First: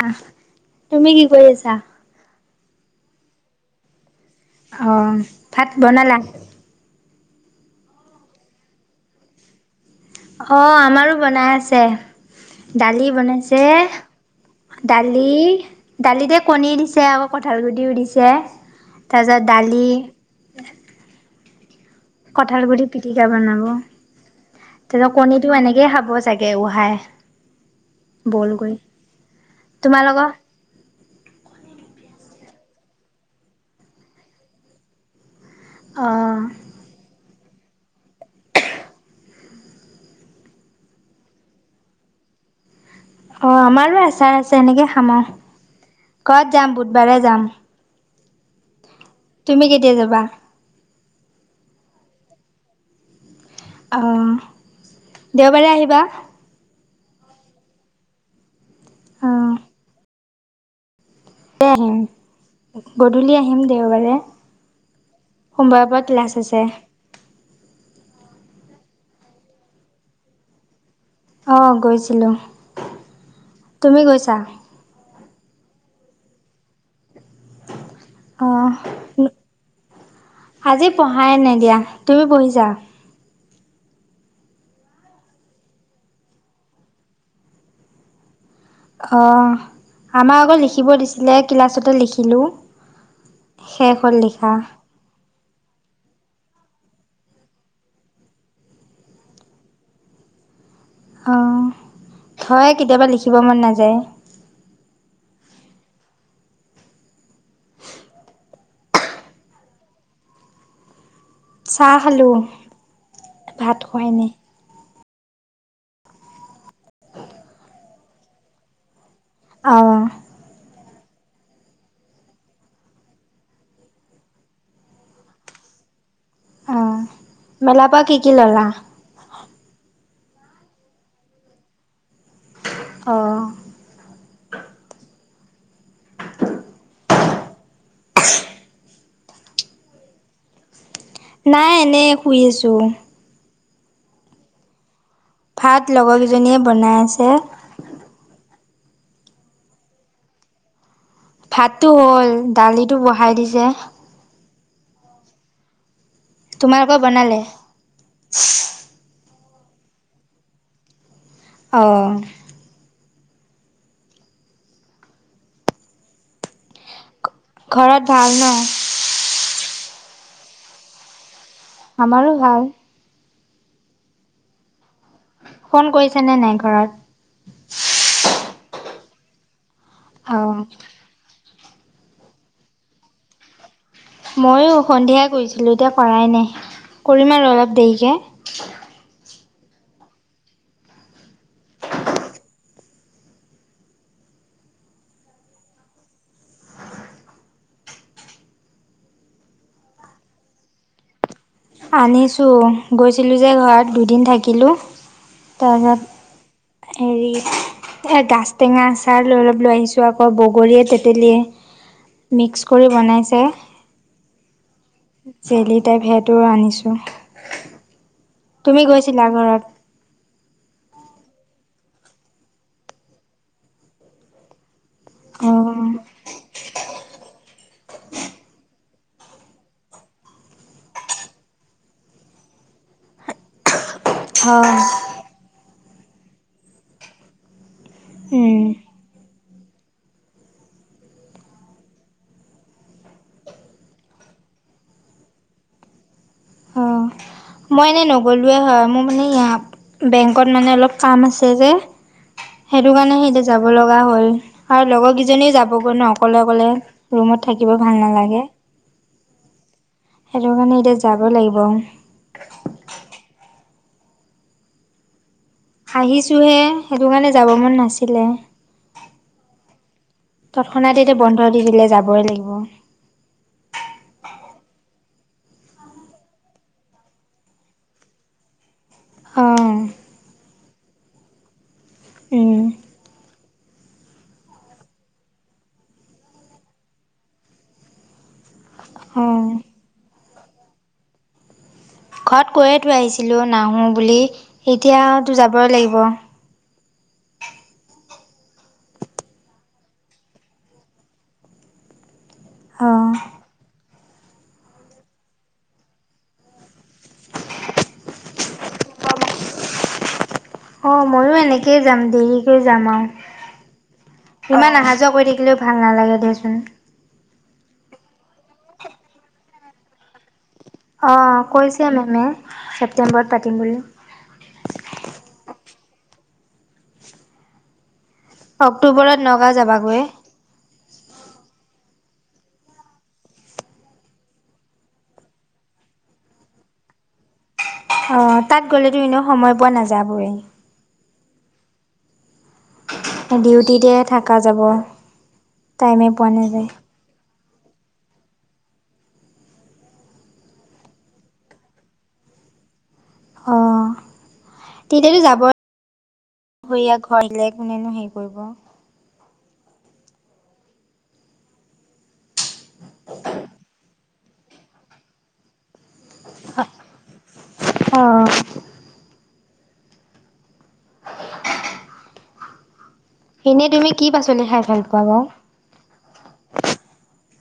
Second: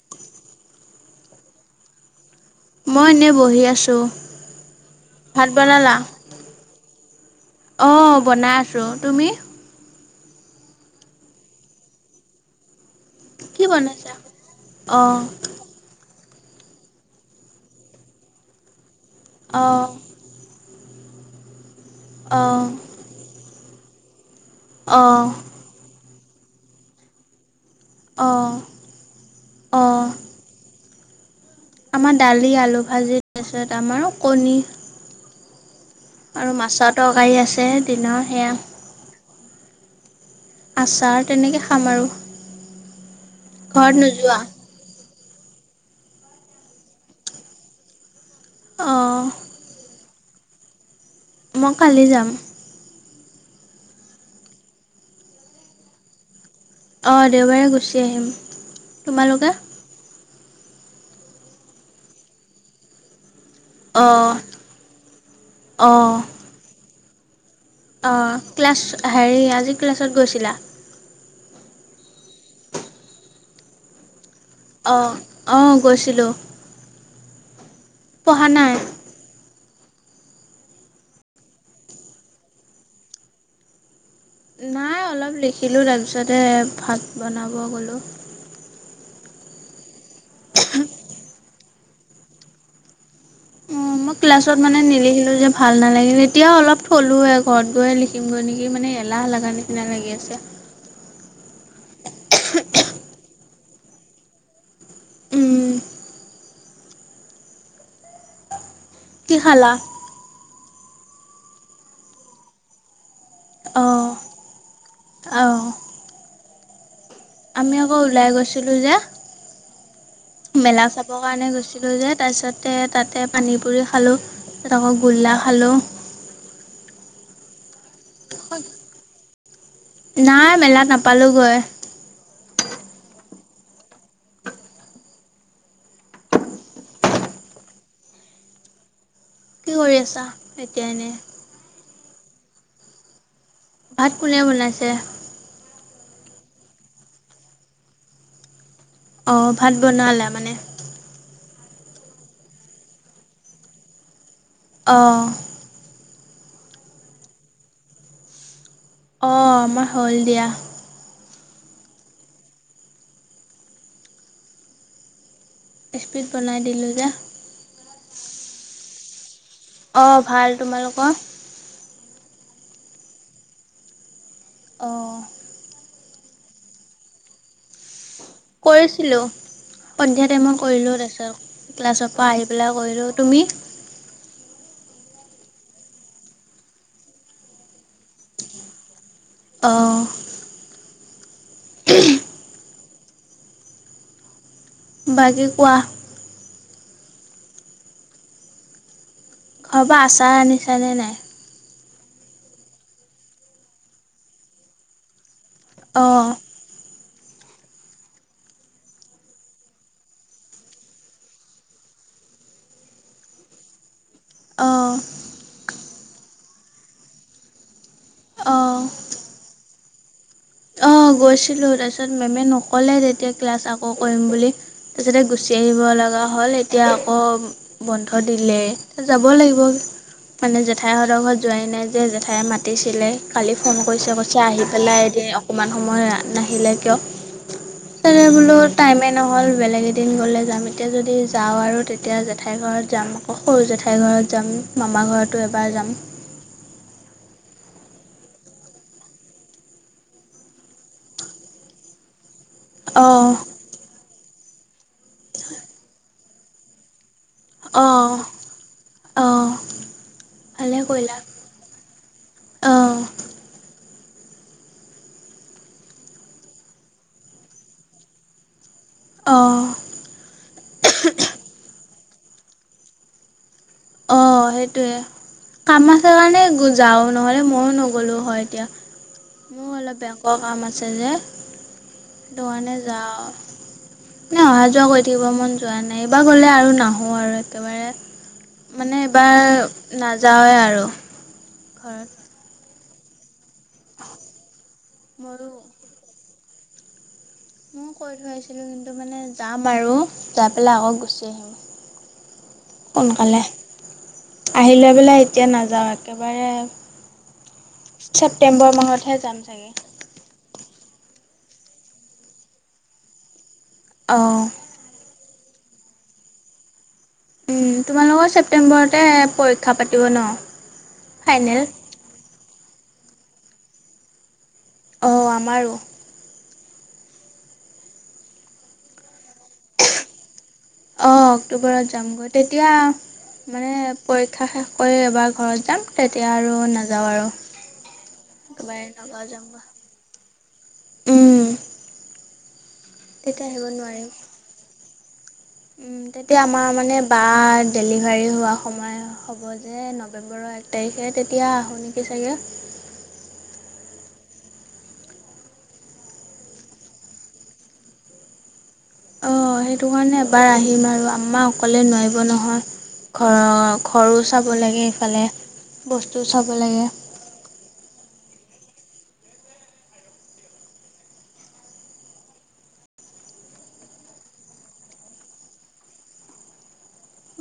না তুমি কি কৰি আছা? মই এনেই বহি আছোঁ। ভাত বনালা? অঁ বনাই আছোঁ। তুমি? অ' আমাৰো বনাই আছে। দালি বনাইছে কি বনাইছা? অ' দালি দালিতে কণী দিছে, আকৌ কঠাল গুটিও দিছে, তাৰপিছত দালি অ' কঁঠাল অ' গুটি পিটিকা বনাব, তাৰপিছত অ' কণীটো এনেকেই খাব চাগে উহাই অ' বইল কৰি, অ' তোমালোকৰ? আমাৰ দালি, আলু ভাজি, তাৰপিছত আমাৰো কণী। অ', আৰু মাছৰ তৰকাৰী আছে দিনৰ সেয়া। আচাৰ তেনেকৈ খাম আৰু। অ' ঘৰত আমাৰো নোযোৱা? আচাৰ আছে এনেকে খাম আৰু। ঘৰত যাম বুধবাৰে যাম। অঁ। তুমি কেতিয়া যাবা? মই কালি যাম। অ, দেওবাৰে আহিবা? অ, দেওবাৰে গুচি আহিম। অ', তোমালোকে? আহিম গধূলি আহিম দেওবাৰে অ' সোমবাৰৰ পৰা অ' ক্লাছ আছে। [inaudible] অ, ক্লাছ হেৰি আজি ক্লাছত গৈছিলা? অ গৈছিলোঁ তুমি গৈছা? অ, অ, গৈছিলোঁ। অ, পঢ়া নাই? আজি পঢ়াই নাই দিয়া তুমি পঢ়িছা? নাই অলপ লিখিলোঁ তাৰপিছতে ভাত বনাব গ'লোঁ। অ, আমাৰ আগত লিখিব দিছিলে ক্লাছতে লিখিলোঁ। অ, শেষ হ'ল মই লিখা ক্লাছত মানে নিলিখিলো যে ভাল নালাগিল এতিয়াও অলপ থলোৱে ঘৰত গৈ লিখিম গৈ নেকি মানে এলাহ লাগা নিচিনা লাগি আছে। অঁ, হয় কেতিয়াবা লিখিব মন নাযায়। উম, কি খালা? চাহ খালো। অ, অ। আমি আকৌ ওলাই গৈছিলোঁ যে অ। মেলা চাবৰ কাৰণে গৈচিলো যে তাৰ পিছতে তাতে পানী পুৰি খালোঁ। [unintelligible] আকৌ গোল্লা খালোঁ। অ, মেলা পা কি কি ল'লা? নাই মেলাত নাপালোঁগৈ। অ। [inaudible] কি কৰি আছা? এতিয়া এনে। নাই এনেই শুই আছোঁ। ভাত কোনে বনাইছে? ভাত লগৰ কেইজনীয়ে বনাই আছে। অ, ভাত বনালে মানে? ভাতটো হ'ল দালিটো বহাই দিছে। অ। তোমালোক বনালে? অ, আমাৰ হ'ল দিয়া। অ। ইস্পিড বনাই দিলোঁ যে। ঘৰত ভাল ন'? অ, ভাল তোমালোক? আমাৰো ভাল। অ। ফোন কৰিছা নে নাই ঘৰত? কৰিছিলো সন্ধ্যা টাইমত অ', কৰিলো তাৰপিছত ক্লাছৰ পৰা আহি পেলাই কৰিলোঁ, তুমি? ময়ো সন্ধিয়াই কৰিছিলোঁ এতিয়া কৰাই নাই, কৰিম আৰু অলপ দেৰিকৈ। অ। বাকী কোৱা। ঘৰৰ পৰা আচাৰ আনিছানে নাই? আনিছো গৈছিলো যে ঘৰত দুদিন থাকিলোঁ, অঁ তাৰপিছত হেৰি গাছ টেঙা আচাৰ লৈ অলপ লৈ আহিছোঁ আকৌ বগৰীয়ে তেতেলীয়ে মিক্স কৰি বনাইছে। অঁ। জেলি টাইপ সেইটো আনিছো অঁ তুমি গৈছিলা ঘৰত? অ, গৈছিলো তাৰপিছত মেমে নকলে তেতিয়া ক্লাছ আকৌ কৰিম বুলি। তাৰপিছতে গুচি আহিব অ', লগা হ'ল এতিয়া আকৌ বন্ধ দিলেই, যাব লাগিব। মানে জেঠাই হতৰ ঘৰত যোৱাই নাই যে, জেঠায়ে মাতিছিলে কালি ফোন কৰিছে। কৈ ছে আহি হয়। পেলাই এদিন অকণমান সময় নাহিলে কিয়? বোলো উম টাইমেই নহ'ল বেলেগ এদিন গ'লে যাম এতিয়া যদি যাওঁ আৰু তেতিয়া জেঠাই ঘৰত যাম। সৰু জেঠাইৰ ঘৰত যাম মামা ঘৰতো এবাৰ যাম। অ'। মই এনেই নগ'লোৱেই হয় মোৰ মানে ইয়াত বেংকত মানে অলপ কাম আছে যে, সেইটো কাৰণে অ', সিতিয়া যাব লগা হ'ল আৰু লগৰ কেইজনীও যাবগৈ ন অকলে অকলে ৰুমত থাকিব ভাল অ', নালাগে অ', সেইটো কাৰণে এতিয়া যাব লাগিব অঁ হাঁহিছোঁহে সেইটো কাৰণে যাব মন নাছিলে অঁ তৎক্ষণাত এতিয়া বন্ধ দি দিলে যাবই লাগিব অ সেইটোৱে কাম আছে কাৰণে যাও নহলে ময়ো নগ'লো হয় এতিয়া মোৰ অ', অলপ বেংকৰ কাম আছে যে ত উম। কাৰণে যাওঁ আৰু এ অহা যোৱা কৰি থাকিব মন যোৱা নাই এইবাৰ গ'লে আৰু নাহোঁ আৰু একেবাৰে মানে অ', এইবাৰ নাযাওঁৱেই আৰু ঘৰত ঘৰত কৈয়তো আহিছিলোঁ নাহোঁ বুলি এতিয়াতো ময়ো যাবই লাগিব ময় কৈ থৈছিলোঁ কিন্তু মানে যাম আৰু যাই পেলাই আকৌ গুচি আহিম অ', সোনকালে আহি লৈ পেলাই এতিয়া নাযাওঁ একেবাৰে ছেপ্টেম্বৰ মাহতহে যাম চাগৈ অঁ ময়ো এনেকৈয় যাম দেৰিকৈ যাম আৰু অঁ ইমান অহা যোৱা কৰি থাকিলেও ভাল নালাগে দেচোন তোমালোকৰ ছেপ্টেম্বৰতে পৰীক্ষা পাতিব ন অঁ ফাইনেল কৈছে মেমে ছেপ্টেম্বৰত পাতিম বুলি অ আমাৰো অক্টোবৰত নগাঁও যাবাগৈ অঁ অক্টোবৰত যামগৈ তেতিয়া মানে পৰীক্ষা শেষ কৰি এবাৰ ঘৰত যাম তেতিয়া আৰু নাযাওঁ আৰু অ তাত একেবাৰে গ'লেতো এনেও নগাঁও সময় যামগৈ পোৱা নাযাবয়ে উম তেতিয়া আহিব ডিউটিতে নোৱাৰিম থাকা যাব উম টাইমে পোৱা তেতিয়া নাযায় আমাৰ মানে বা ডেলিভাৰী হোৱা সময় হ'ব হ'ব যে নৱেম্বৰৰ এক তাৰিখে তেতিয়া আহোঁ নেকি চাগে অ তেতিয়াতো যাব সৰয়া ঘৰ দিলে কোনেনো হেৰি কৰিব অঁ সেইটো কাৰণে এবাৰ আহিম আৰু আমা অকলে নোৱাৰিব নহয় ঘৰৰ ঘৰো চাব লাগে ইফালে বস্তু চাব লাগে অ এনেই তুমি কি পাচলি খাই ভাল পোৱা বাও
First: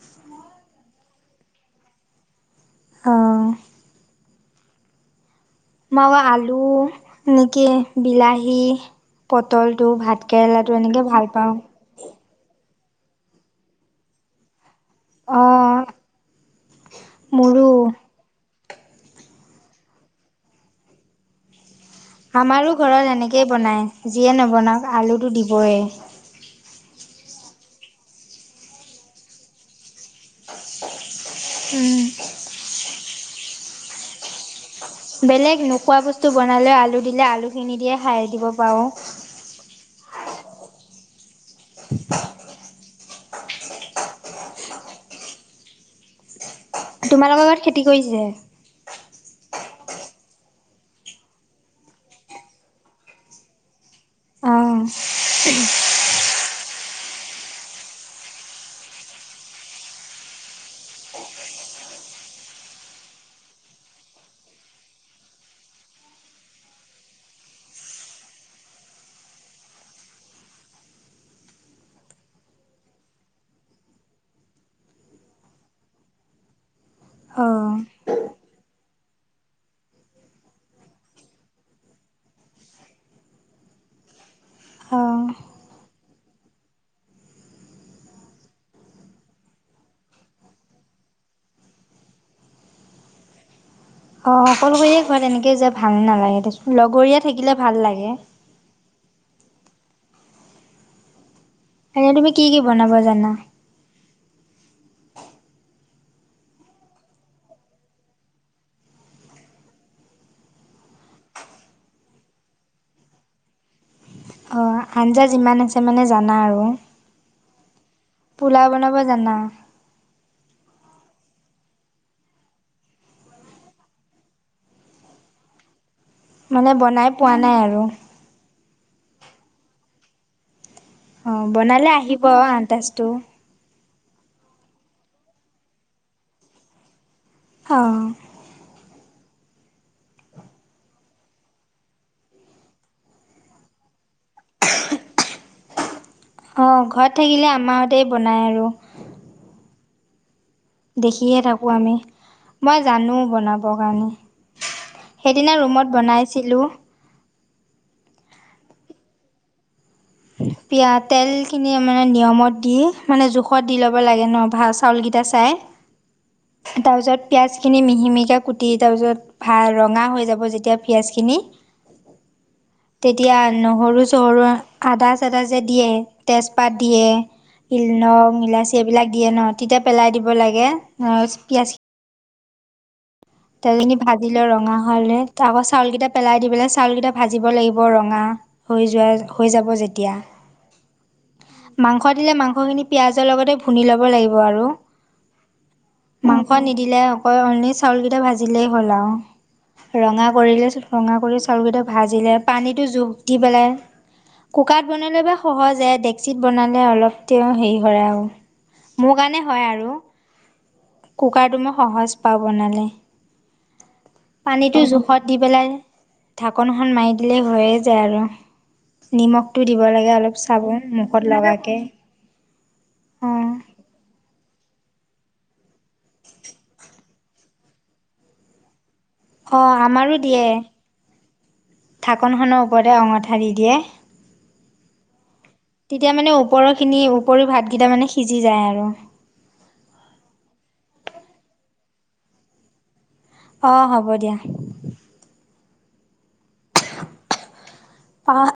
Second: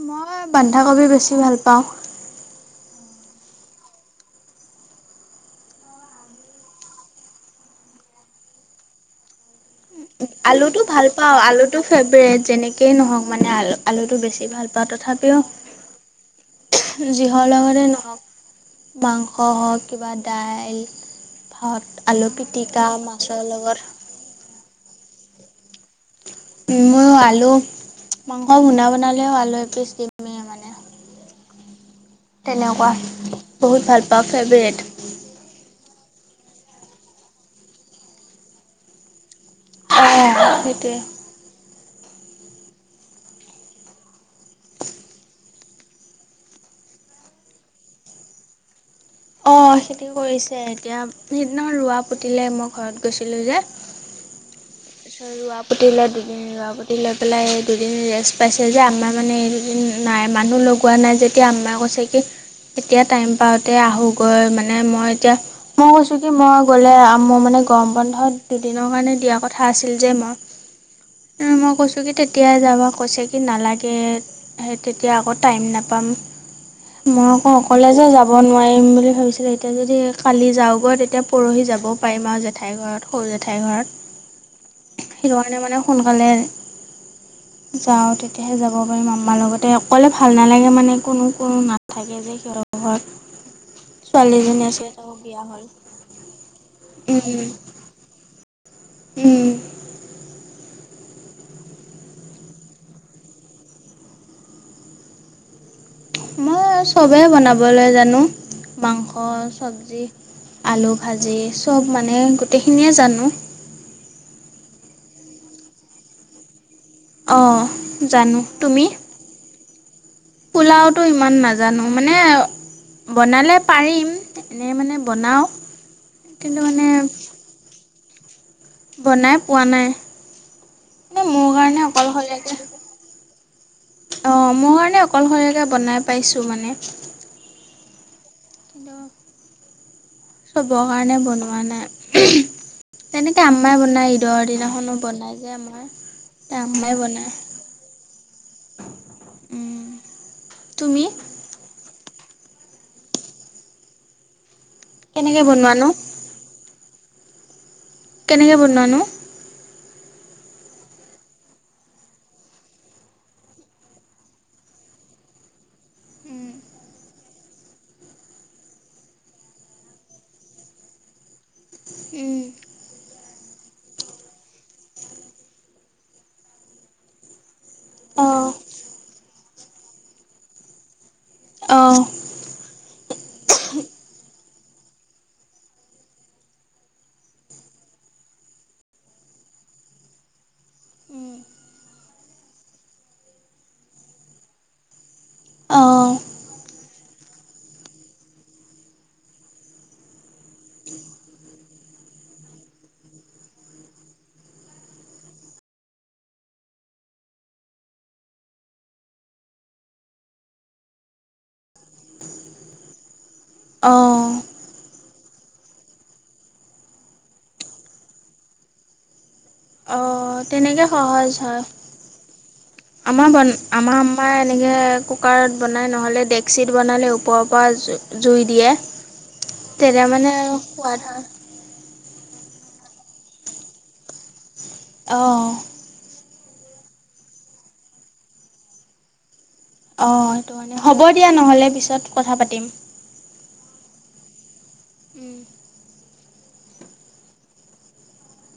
মই বন্ধাকবি বেছি ভাল পাওঁ অ, মাৰা আলু নেকি বিলাহী পটল টো ভাত কেৰেলাটো এনেকে ভাল পাওঁ। ফেভট যেনেক নক মানে আলুটো বেছি ভাল বা তথাপিও অ যিহৰ লগতে মোৰো নহওক, মাংস হওক কিবা দাইল, ভাত আলু আমাৰো পিটিকা ঘৰত মাছৰ এনেকেই লগত বনাই যিয়ে নবনাওক আলুটো দিবই। উ, ময়ো আলু মাংস বুধা বনালেও আলু এপিচ দিমে। উম, তেনেকুৱা বহুত ভাল পাওঁ ফেভৰেট। বেলেগ নোখোৱা বস্তু বনালে আলু দিলে আলু খিনি দিয়ে খাই দিব পাৰো। অ, সেইটোৱে। [inaudible] তোমালোকৰ লগত খেতি কৰিছিলে? অ, খেতি কৰিছে, এতিয়া সিদিনা ৰোৱা পুতিলে মই ঘৰত গৈছিলোঁ যে, অ', ৰোৱা পুটিলে দুদিন আগত, পুটি লৈ পেলাই দুদিন ৰেষ্ট পাইছে যে, আমাৰ মানে এই দুদিন নাই মানুহ লগোৱা নাই যে এতিয়া আম্মাই কৈছে কি এতিয়া টাইম পাওঁতে আহোঁগৈ মানে মই এতিয়া মই কৈছো কি মই গ'লে মোৰ মানে গৰম বন্ধত দুদিনৰ কাৰণে দিয়া হয় কথা আছিল যে মই মই কৈছোঁ কি তেতিয়া যাব কৈছে কি নালাগে, সেই তেতিয়া আকৌ টাইম নাপাম, মই আকৌ অ', অকলে যে যাব নোৱাৰিম বুলি ভাবিছিলো, এতিয়া যদি কালি যাওঁগৈ তেতিয়া পৰহি যাবও পাৰিম মাজু জেঠাই ঘৰত সৰু জেঠাই ঘৰত। অ', সেই কাৰণে মানে সোনকালে যাওঁ তেতিয়াহে যাব পাৰিম আম্মাৰ লগতে অকলে ভাল নালাগে মানে কোনো কোনো নাথাকে। [inaudible] অ, এজনী আছে অকলশৰীয়া তাকো ঘৰত বিয়া তেনেকে হ'ল যে ভাল নালাগে, লগৰীয়া উম থাকিলে ভাল লাগে। উম, এ তুমি কি কি বনাব জানা? মই চবেই বনাবলৈ জানো মাংস চব্জি আলু ভাজি চব মানে গোটেইখিনিয়ে জানো। অ, আঞ্জা যিমান আছে মানে জানা আৰু? অ, জানো, পোলাও তুমি? বনাব জানা? পোলাওতো ইমান নাজানো মানে বনালে পাৰিম, এনেই মানে বনাওঁ, মানে বনাই পোৱা নাই আৰু। বনাই পোৱা নাই। মানে অ, মোৰ কাৰণে বনালে আহিব আন্তাজটো। অ, মই হ'লে অকলশৰীয়কৈ বনাই পাইছোঁ মানে। অ, চবৰ কাৰণে বনোৱা নাই। তেনেকে আমাই বনাই ঈদৰ দিনাখনো বনাই যে অম্মাই। অ, ঘৰত থাকিলে আম্মাহতে বনাই আৰু। উম, তুমি দেখিয়ে থাকোঁ আমি মই জানো বনাবৰ কাৰণে। কেনেকৈ সেইদিনা বনোৱানো ৰুমত বনাইছিলোঁ। কেনেকৈ বনোৱা নু? পিয়া তেলখিনি মানে নিয়মত দি মানে জোখত দি ল'ব লাগে ন ভাল চাউলকেইটা চাই। [inaudible] তাৰ পিছত পিয়াজ খিনি মিহি মিহিকে কুটি, তাৰ পিছত ভাল ৰঙা হৈ যাব যেতিয়া পিয়াজ খিনি উম তেতিয়া নহৰু চহৰু, আদা চদা যে দিয়ে তেজপাত দিয়ে লং, অঁ ইলাচি এইবিলাক দিয়ে ন তেতিয়া পেলাই দিব লাগে অঁ তেনেকেই ভাজি লৈ ৰঙা হ'লে তাকো চাউল কেইটা পেলাই দি পেলাই চাউল কেইটা ভাজিব লাগিব ৰঙা হৈ যোৱা হৈ যাব যেতিয়া মাংস দিলে মাংসখিনি পিঁয়াজৰ লগতে ভুনি ল'ব লাগিব আৰু অঁ মাংস নিদিলে অকল অনলি চাউল কেইটা ভাজিলেই হ'ল আৰু ৰঙা কৰিলেচোন ৰঙা কৰি চাউলকেইটা ভাজিলে পানীটো জোখ দি পেলাই কুকাৰত বনালে বা সহজে ডেকচিত বনালে অলপ তেওঁ হেৰি হয় আৰু মোৰ কাৰণে হয় আৰু কুকাৰটো মই সহজ পাওঁ বনালে অঁ পানীটো জোখত দি পেলাই ঢাকনখন মাৰি দিলে হৈয়ে যায় আৰু নিমখটো দিব লাগে অঁ অলপ চাবোন তেনেকৈ মুখত সহজ হয় লগাকৈ আমাৰ বন আমাৰ আম্মাই এনেকৈ কুকাৰত বনায় নহ'লে ডেকচিিত বনালে ওপৰৰ পৰা জ জুই দিয়ে অ', তেতিয়া আমাৰো মানে দিয়ে আৰু সোৱাদ হয় ঢাকনখনৰ ওপৰতে অঙঠা দি দিয়ে অঁ তেতিয়া মানে ওপৰৰ খিনি ওপৰিও ভাতকেইটা মানে সিজি যায় আৰু অঁ সেইটো কাৰণে হ'ব দিয়া নহ'লে পিছত কথা পাতিম অঁ হ'ব দিয়া উওম পাঁচ